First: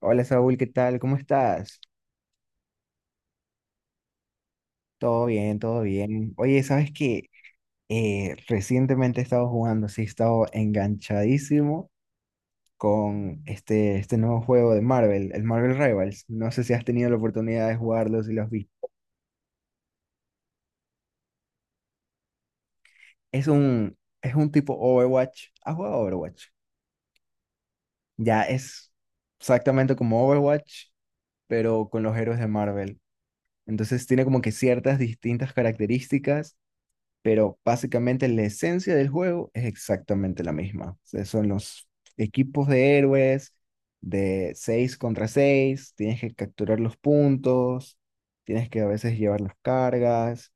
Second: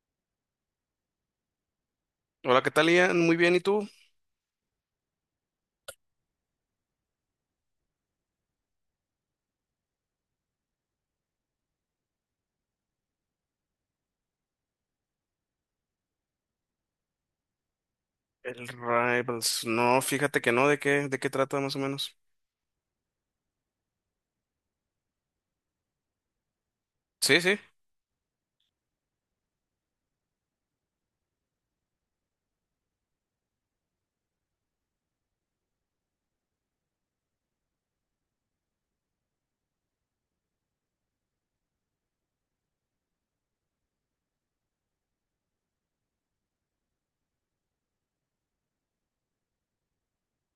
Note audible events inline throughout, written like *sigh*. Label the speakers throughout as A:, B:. A: Hola Saúl, ¿qué tal? ¿Cómo estás?
B: Hola, ¿qué tal, Ian? Muy bien, ¿y tú?
A: Todo bien, todo bien. Oye, ¿sabes qué? Recientemente he estado jugando, sí, he estado enganchadísimo con este nuevo juego de Marvel, el Marvel Rivals. No sé si has tenido la oportunidad de jugarlo, si lo has
B: El
A: visto.
B: Rivals. No, fíjate que no, de qué trata más o menos?
A: Es un tipo Overwatch. ¿Has jugado Overwatch?
B: Sí, sí.
A: Ya es exactamente como Overwatch, pero con los héroes de Marvel. Entonces tiene como que ciertas distintas características, pero básicamente la esencia del juego es exactamente la misma. O sea, son los equipos de héroes de 6 contra 6. Tienes que capturar los puntos, tienes que a veces llevar las cargas,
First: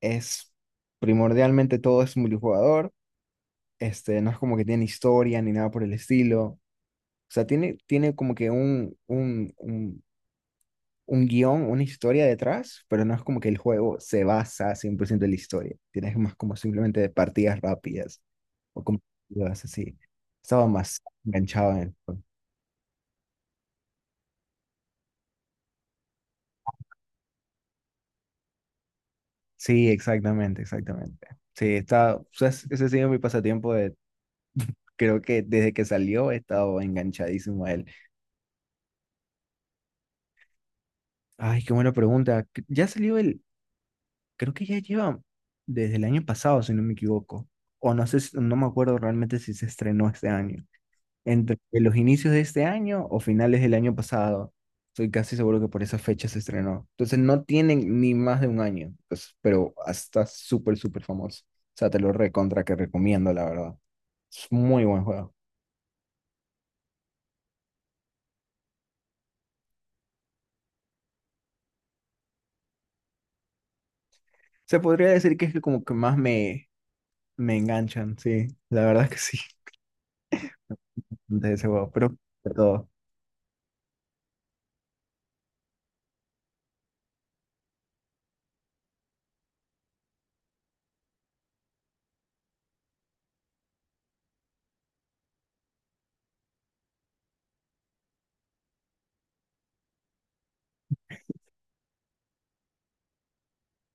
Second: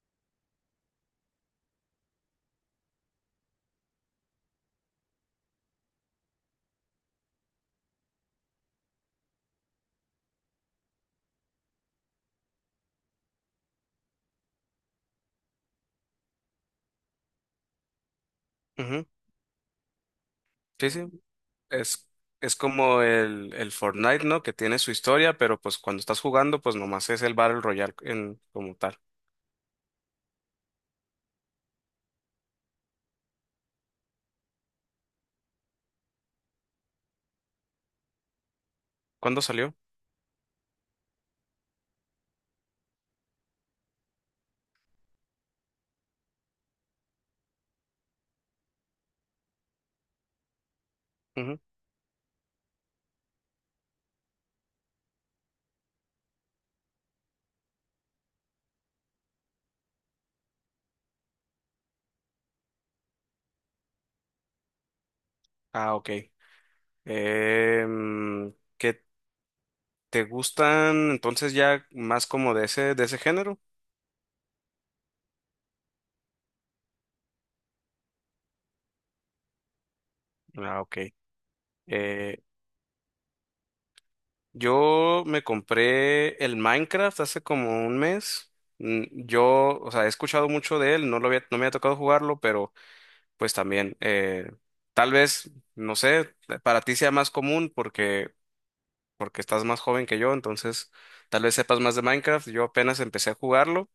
A: es primordialmente todo es multijugador. No es como que tiene historia ni nada por el estilo. O sea, tiene como que un guión, una historia detrás, pero no es como que el juego se basa 100% en la historia. Tienes más como simplemente de partidas rápidas o como
B: Ujú.
A: partidas así. Estaba
B: Sí,
A: más
B: sí.
A: enganchado en el
B: Es,
A: juego.
B: es como el Fortnite, ¿no? Que tiene su historia, pero pues cuando estás jugando, pues nomás es el Battle Royale en, como tal.
A: Sí, exactamente, exactamente. Sí, está, o sea, ese ha sido mi pasatiempo de, creo que desde que salió he estado enganchadísimo a él.
B: ¿Cuándo salió?
A: Ay, qué buena pregunta. Ya salió el, creo que ya lleva desde el año pasado, si no me equivoco. O no sé, no me acuerdo realmente si se estrenó este año, entre
B: Ujú.
A: los inicios de este año o finales del año pasado. Estoy casi seguro que por esa fecha se estrenó. Entonces no tienen ni más de un año, pues, pero está súper, súper famoso. O sea, te lo recontra que recomiendo, la verdad. Es muy buen juego.
B: Ah, ok. ¿Qué te gustan entonces ya más como de ese género?
A: Se podría decir que es el como que más me enganchan, sí. La verdad es que sí,
B: Ah, ok.
A: *laughs* de ese juego, pero
B: Eh,
A: de todo.
B: Yo me compré el Minecraft hace como un mes. Yo, o sea, he escuchado mucho de él, no lo había, no me ha tocado jugarlo, pero pues también, tal vez, no sé, para ti sea más común porque, porque estás más joven que yo, entonces tal vez sepas más de Minecraft. Yo apenas empecé a jugarlo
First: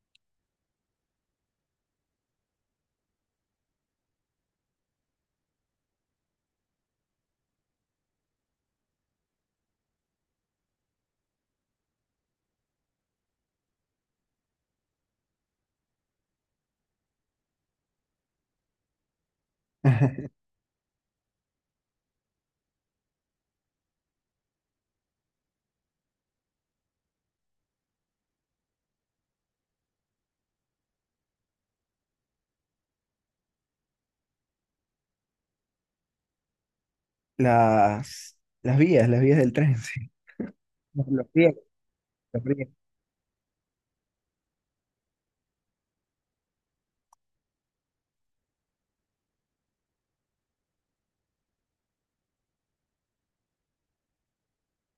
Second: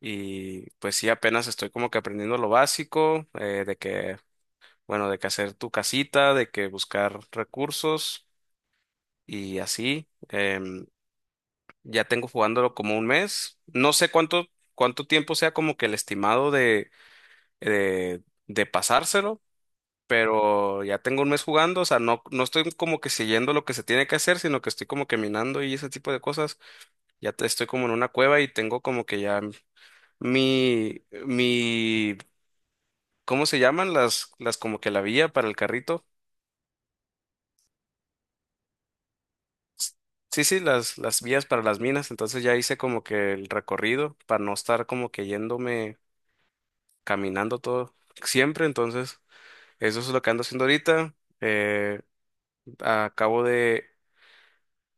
B: y pues sí, apenas estoy como que aprendiendo lo básico, de que, bueno, de que hacer tu casita, de que buscar recursos y así. Ya tengo jugándolo como un mes. No sé cuánto, cuánto tiempo sea como que el estimado de, de pasárselo,
A: *laughs*
B: pero ya tengo un mes jugando. O sea, no, no estoy como que siguiendo lo que se tiene que hacer, sino que estoy como que minando y ese tipo de cosas. Estoy como en una cueva y tengo como que ya mi, ¿cómo se llaman? Las como que la vía para el carrito.
A: Las vías, las vías del tren, *laughs* sí.
B: Sí, sí, las
A: Los
B: vías
A: pies,
B: para las minas.
A: los
B: Entonces ya
A: pies.
B: hice como que el recorrido para no estar como que yéndome caminando todo siempre, entonces eso es lo que ando haciendo ahorita. Eh, Acabo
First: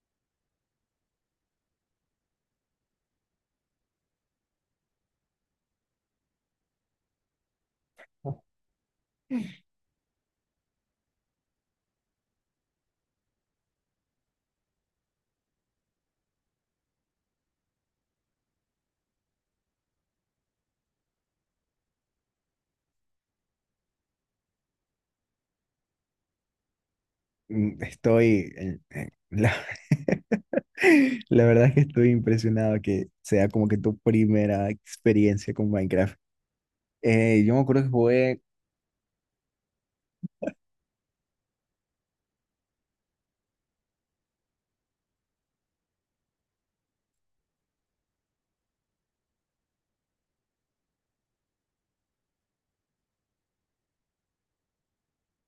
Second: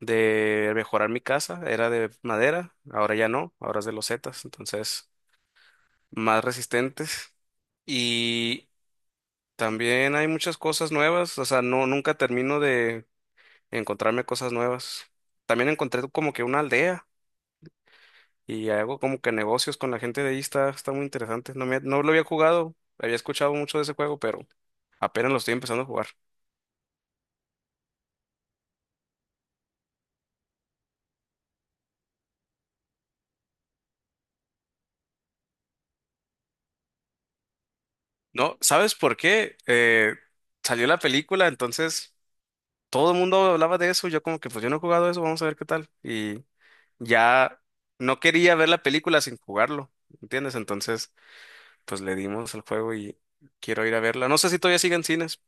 B: de mejorar mi casa, era de madera, ahora ya no, ahora es de losetas, entonces más resistentes. Y también hay muchas cosas nuevas, o sea, no, nunca termino de encontrarme cosas nuevas. También encontré como que una aldea y hago como que negocios con la gente de ahí, está, está muy interesante. No me, no lo había jugado, había escuchado mucho de ese juego, pero apenas lo estoy empezando a jugar.
A: Estoy, en- la, *laughs* la verdad es que estoy impresionado que sea como que tu primera experiencia con Minecraft. Yo me acuerdo que jugué,
B: No, ¿sabes por qué? Salió la película, entonces todo el mundo hablaba de eso. Yo como que pues yo no he jugado eso, vamos a ver qué tal. Y ya no quería ver la película sin jugarlo, ¿entiendes? Entonces pues le dimos el juego y quiero ir a verla. No sé si todavía sigue en cines,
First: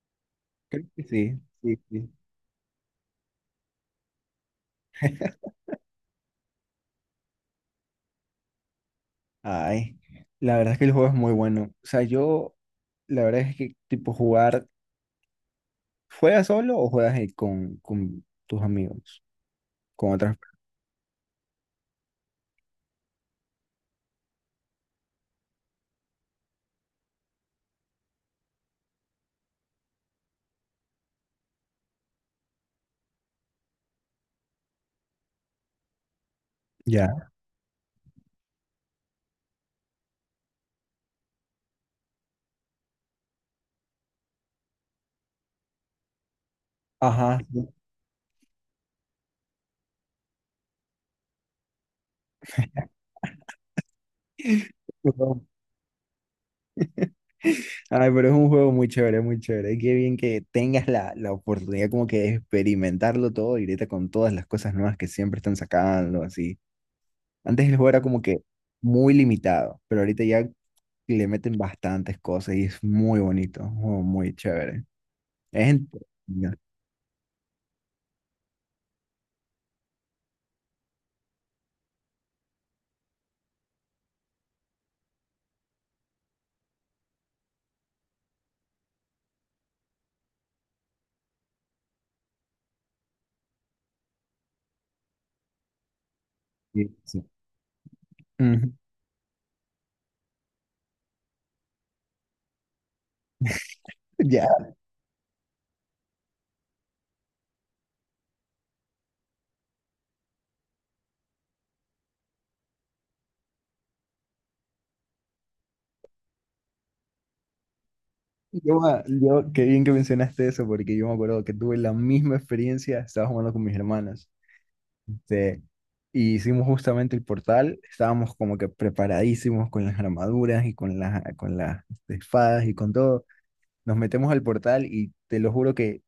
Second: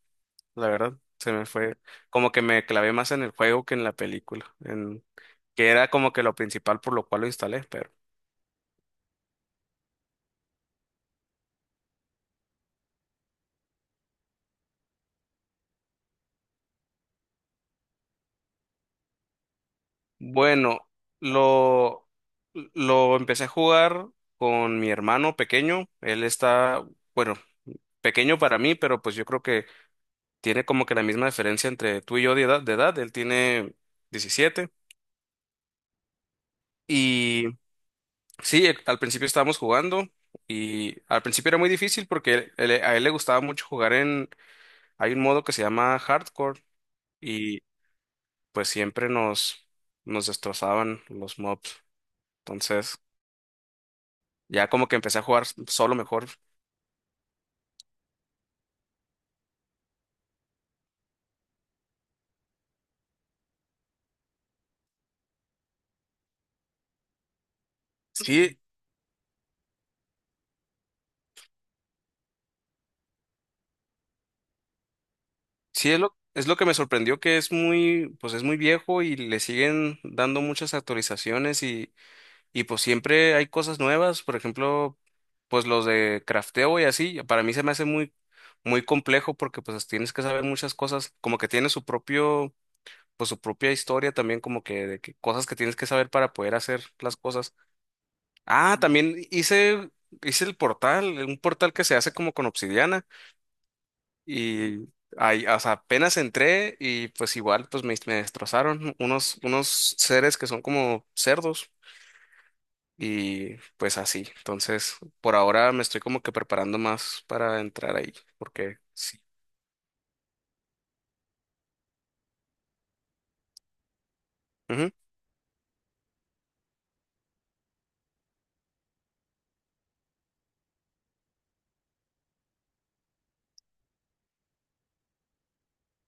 B: la
A: creo
B: verdad.
A: que
B: Se
A: sí,
B: me
A: sí,
B: fue
A: sí.
B: como que me clavé más en el juego que en la película, en
A: *laughs*
B: que era como que lo principal por lo cual lo instalé, pero...
A: Ay, la verdad es que el juego es muy bueno. O sea, la verdad es que tipo jugar, ¿juegas solo o juegas con tus amigos, con otras?
B: Bueno, lo, lo empecé a jugar con mi hermano pequeño. Él está, bueno, pequeño para mí, pero pues yo creo que tiene como que la misma diferencia entre tú y yo de edad, de edad. Él tiene 17.
A: Ya.
B: Y sí, al principio estábamos jugando y al principio era muy difícil porque a él le gustaba mucho jugar en, hay un modo que se llama Hardcore
A: Ajá.
B: y pues siempre nos, nos destrozaban los mobs. Entonces... Ya
A: *laughs*
B: como que empecé a jugar
A: Perdón.
B: solo mejor.
A: Ay, pero es un juego muy chévere, muy chévere. Y qué bien que tengas la oportunidad como que de experimentarlo todo y ahorita con todas las cosas nuevas que siempre están sacando, así. Antes el juego era como que
B: Sí,
A: muy limitado, pero ahorita ya le meten bastantes cosas y es muy bonito, un juego muy chévere. Es
B: sí es
A: entretenido.
B: lo que me sorprendió que es muy, pues es muy viejo y le siguen dando muchas actualizaciones y pues siempre hay cosas nuevas, por ejemplo, pues los de crafteo y así, para mí se me hace muy, muy complejo porque pues tienes que saber muchas cosas, como que tiene su propio, pues su propia historia también, como que, de que cosas que tienes que saber para poder hacer
A: Sí,
B: las
A: sí.
B: cosas.
A: Ujú.
B: Ah,
A: *laughs*
B: también hice, hice el portal, un portal que se hace como con obsidiana.
A: Ya,
B: Y ahí, o sea, apenas entré y pues igual pues me destrozaron unos, unos seres que son como cerdos y pues así. Entonces, por ahora me estoy como que preparando más para entrar ahí, porque sí.
A: qué bien que mencionaste eso, porque yo me acuerdo que tuve la misma experiencia, estaba jugando con mis hermanas.
B: Ujú.
A: Este, y hicimos justamente el portal, estábamos como que preparadísimos con las armaduras y con las espadas y con todo. Nos metemos al portal y te lo juro que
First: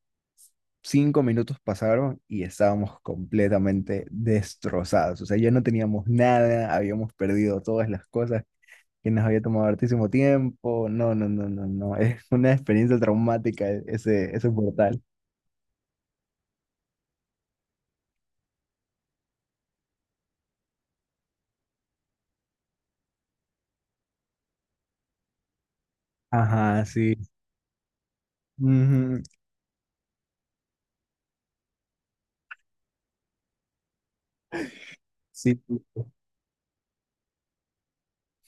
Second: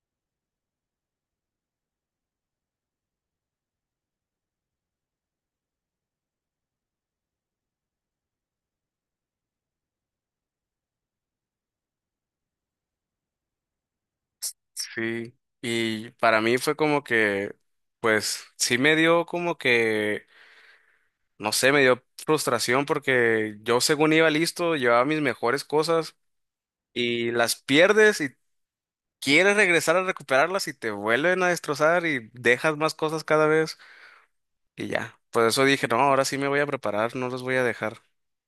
A: 5 minutos pasaron y estábamos completamente destrozados. O sea, ya no teníamos nada, habíamos perdido todas las cosas que nos había tomado hartísimo tiempo. No, no, no, no, no. Es una experiencia traumática, ese portal.
B: Sí, y para mí fue como que, pues sí me dio como que, no sé, me dio frustración porque yo según iba listo, llevaba mis mejores cosas
A: Ajá, sí.
B: y las pierdes y
A: Ujú.
B: quieres regresar a recuperarlas y te vuelven a destrozar y dejas más cosas cada vez y ya. Por
A: Sí,
B: eso dije, no,
A: sí.
B: ahora sí me voy a preparar, no los voy a dejar.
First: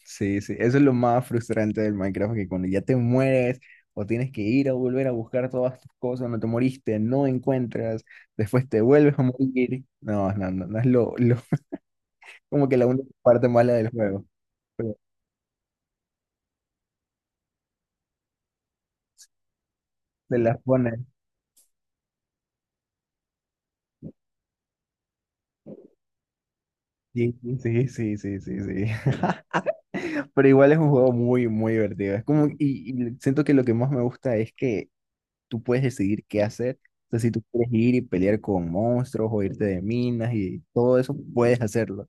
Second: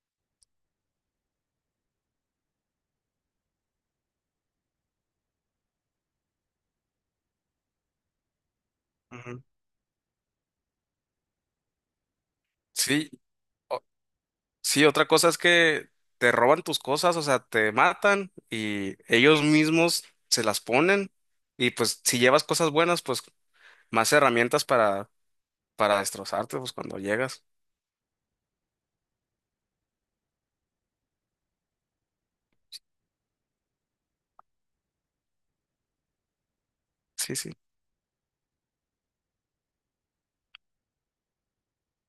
A: Sí, sí, eso es lo más frustrante del Minecraft, que cuando ya te mueres o tienes que ir a volver a buscar todas tus cosas, no te moriste, no encuentras, después te vuelves a
B: Ujú.
A: morir. No, no, no, no es *laughs* como que la única
B: Sí,
A: parte mala
B: o-
A: del juego,
B: sí,
A: pero
B: otra cosa es que te roban tus cosas, o sea, te matan y ellos mismos
A: te
B: se
A: las
B: las
A: pones.
B: ponen y pues si llevas cosas buenas, pues más herramientas para destrozarte, pues cuando
A: Sí,
B: llegas.
A: sí, sí, sí, sí, sí. *laughs* Pero igual es un juego muy, muy divertido. Es como, y siento que lo que más me gusta es que tú puedes decidir qué hacer. O sea, si
B: Sí,
A: tú
B: sí,
A: quieres ir y pelear con monstruos o irte de minas y todo eso, puedes hacerlo.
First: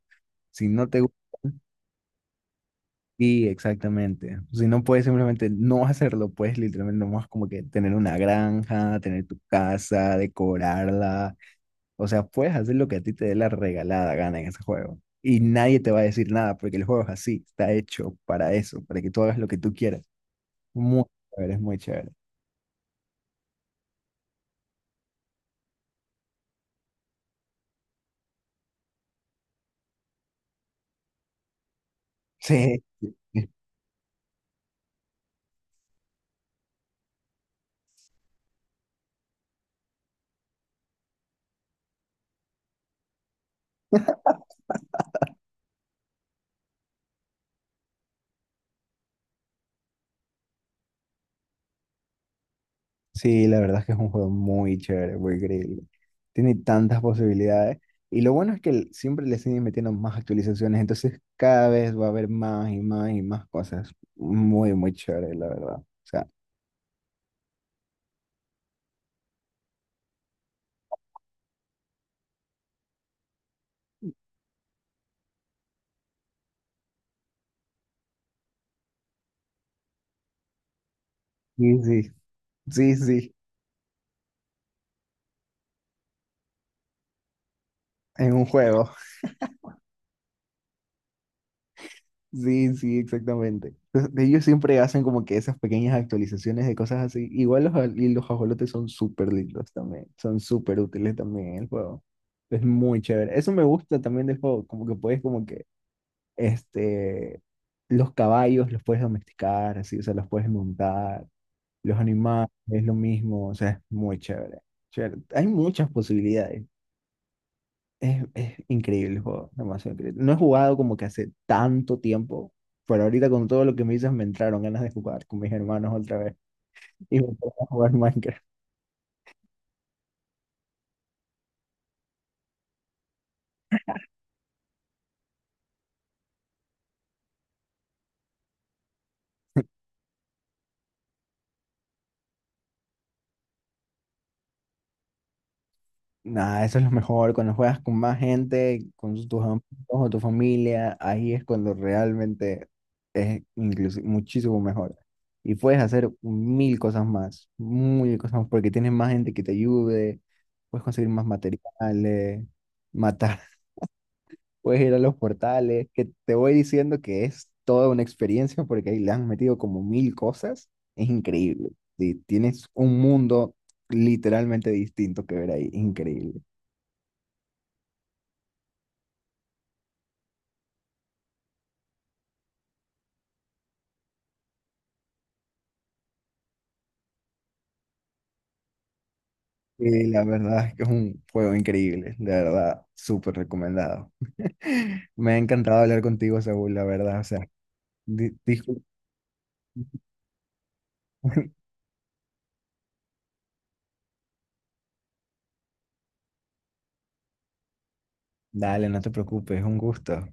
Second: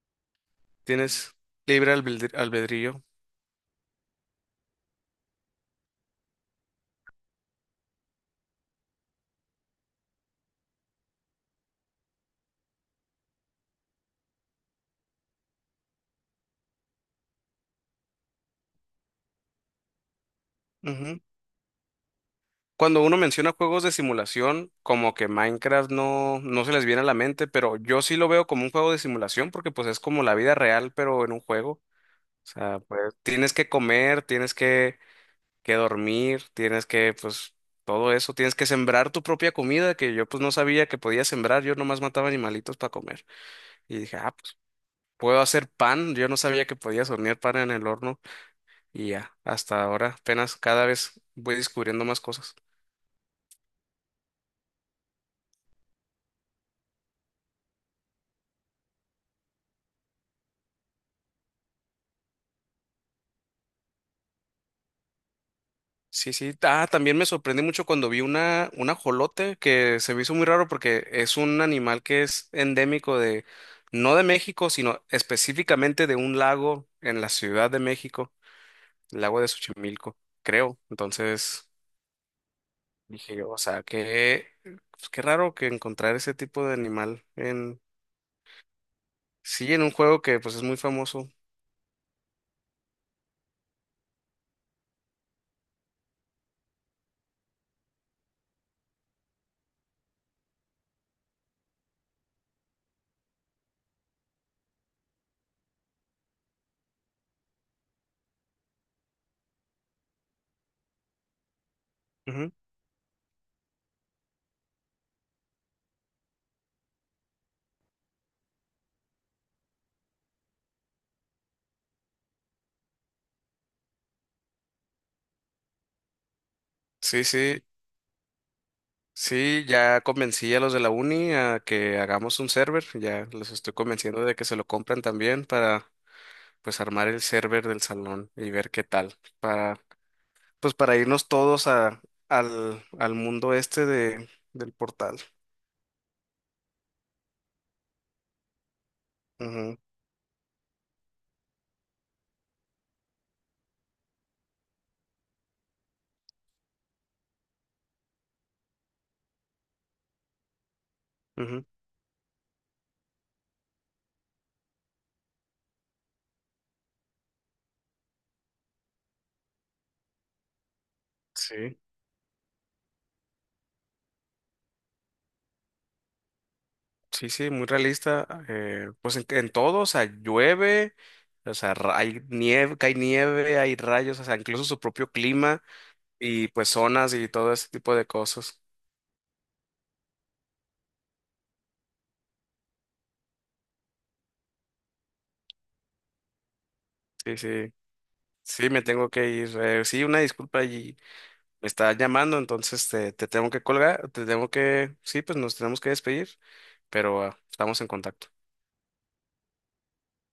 A: Si no te
B: tienes albedrío.
A: Sí, exactamente. Si no puedes simplemente no hacerlo, puedes literalmente nomás como que tener una granja, tener tu casa, decorarla. O sea, puedes hacer lo que a ti te dé la regalada gana en ese juego. Y nadie te va a decir nada porque el juego es así, está hecho para eso, para que tú hagas lo que tú quieras. Muy chévere, es muy chévere.
B: Cuando uno menciona juegos de simulación, como que Minecraft no, no se les viene a la mente, pero yo sí lo veo como un juego de simulación porque pues es como la vida real, pero en un juego. O sea,
A: *laughs* Sí.
B: pues tienes que comer, tienes que dormir, tienes que, pues, todo eso, tienes que sembrar tu propia comida, que yo pues no sabía que podía sembrar, yo nomás mataba animalitos para comer. Y dije, ah, pues puedo hacer pan, yo no sabía que podías hornear pan en el horno y ya, hasta ahora apenas cada vez voy descubriendo más cosas.
A: Sí, la verdad es que es un juego muy chévere, muy increíble. Tiene tantas posibilidades. Y lo bueno es que siempre le siguen metiendo más actualizaciones, entonces cada vez va a haber más y más y más cosas. Muy, muy chévere, la verdad. O sea,
B: Sí, sí. Ah, también me sorprendí mucho cuando vi una, un ajolote que se me hizo muy raro porque es un animal que es endémico de, no de México, sino específicamente de un lago en la Ciudad de México, el lago de Xochimilco, creo. Entonces
A: sí, sí, sí, sí,
B: dije yo, o sea, que pues, qué raro que encontrar ese tipo de animal en,
A: en un juego. *laughs*
B: sí, en un juego que pues es muy famoso.
A: Sí, sí, exactamente. Entonces, ellos siempre hacen como que esas pequeñas actualizaciones de cosas así. Igual los, aj- y los ajolotes son súper lindos también, son súper útiles también en el juego. Es muy chévere. Eso me gusta también del juego, como que puedes Este, los caballos los puedes domesticar, así, o sea, los puedes montar. Los animales
B: Ujú.
A: es lo mismo, o sea, es muy chévere. Chévere. Hay muchas posibilidades. Es increíble el juego, demasiado increíble. No he jugado como que hace tanto tiempo, pero ahorita con todo lo que me dices me entraron ganas de jugar con mis hermanos otra vez y
B: Sí,
A: me voy
B: sí.
A: a jugar Minecraft.
B: Sí, ya convencí a los de la uni a que hagamos un server, ya los estoy convenciendo de que se lo compren también para pues armar el server del salón y ver qué tal, para pues para irnos todos a, al, al mundo este de, del portal.
A: Nada, eso es lo mejor. Cuando juegas con más gente, con tus amigos
B: Ujú,
A: o tu familia, ahí es cuando realmente es incluso muchísimo mejor. Y puedes hacer mil cosas más, porque tienes más gente que te ayude, puedes conseguir más
B: ujú.
A: materiales, matar, *laughs* puedes ir a los portales, que te voy diciendo que es toda una experiencia porque ahí le han metido como mil cosas. Es increíble.
B: Sí,
A: Sí, tienes un mundo literalmente distinto que ver ahí, increíble.
B: sí, sí, muy realista. Pues en todo, o sea, llueve, o sea, hay nieve, cae nieve, hay rayos, o sea, incluso su propio clima y pues zonas y todo ese tipo de cosas.
A: Y la verdad es que es un juego increíble, de verdad, súper recomendado. *laughs* Me ha encantado hablar contigo, Saúl, la verdad, o
B: Sí,
A: sea,
B: sí.
A: di-
B: Sí,
A: discul-
B: me tengo que ir. Sí, una disculpa y
A: *laughs*
B: me está llamando, entonces te tengo que colgar, te tengo que, sí, pues nos tenemos que despedir, pero ah, estamos en contacto.
A: Dale, no te preocupes, es un gusto.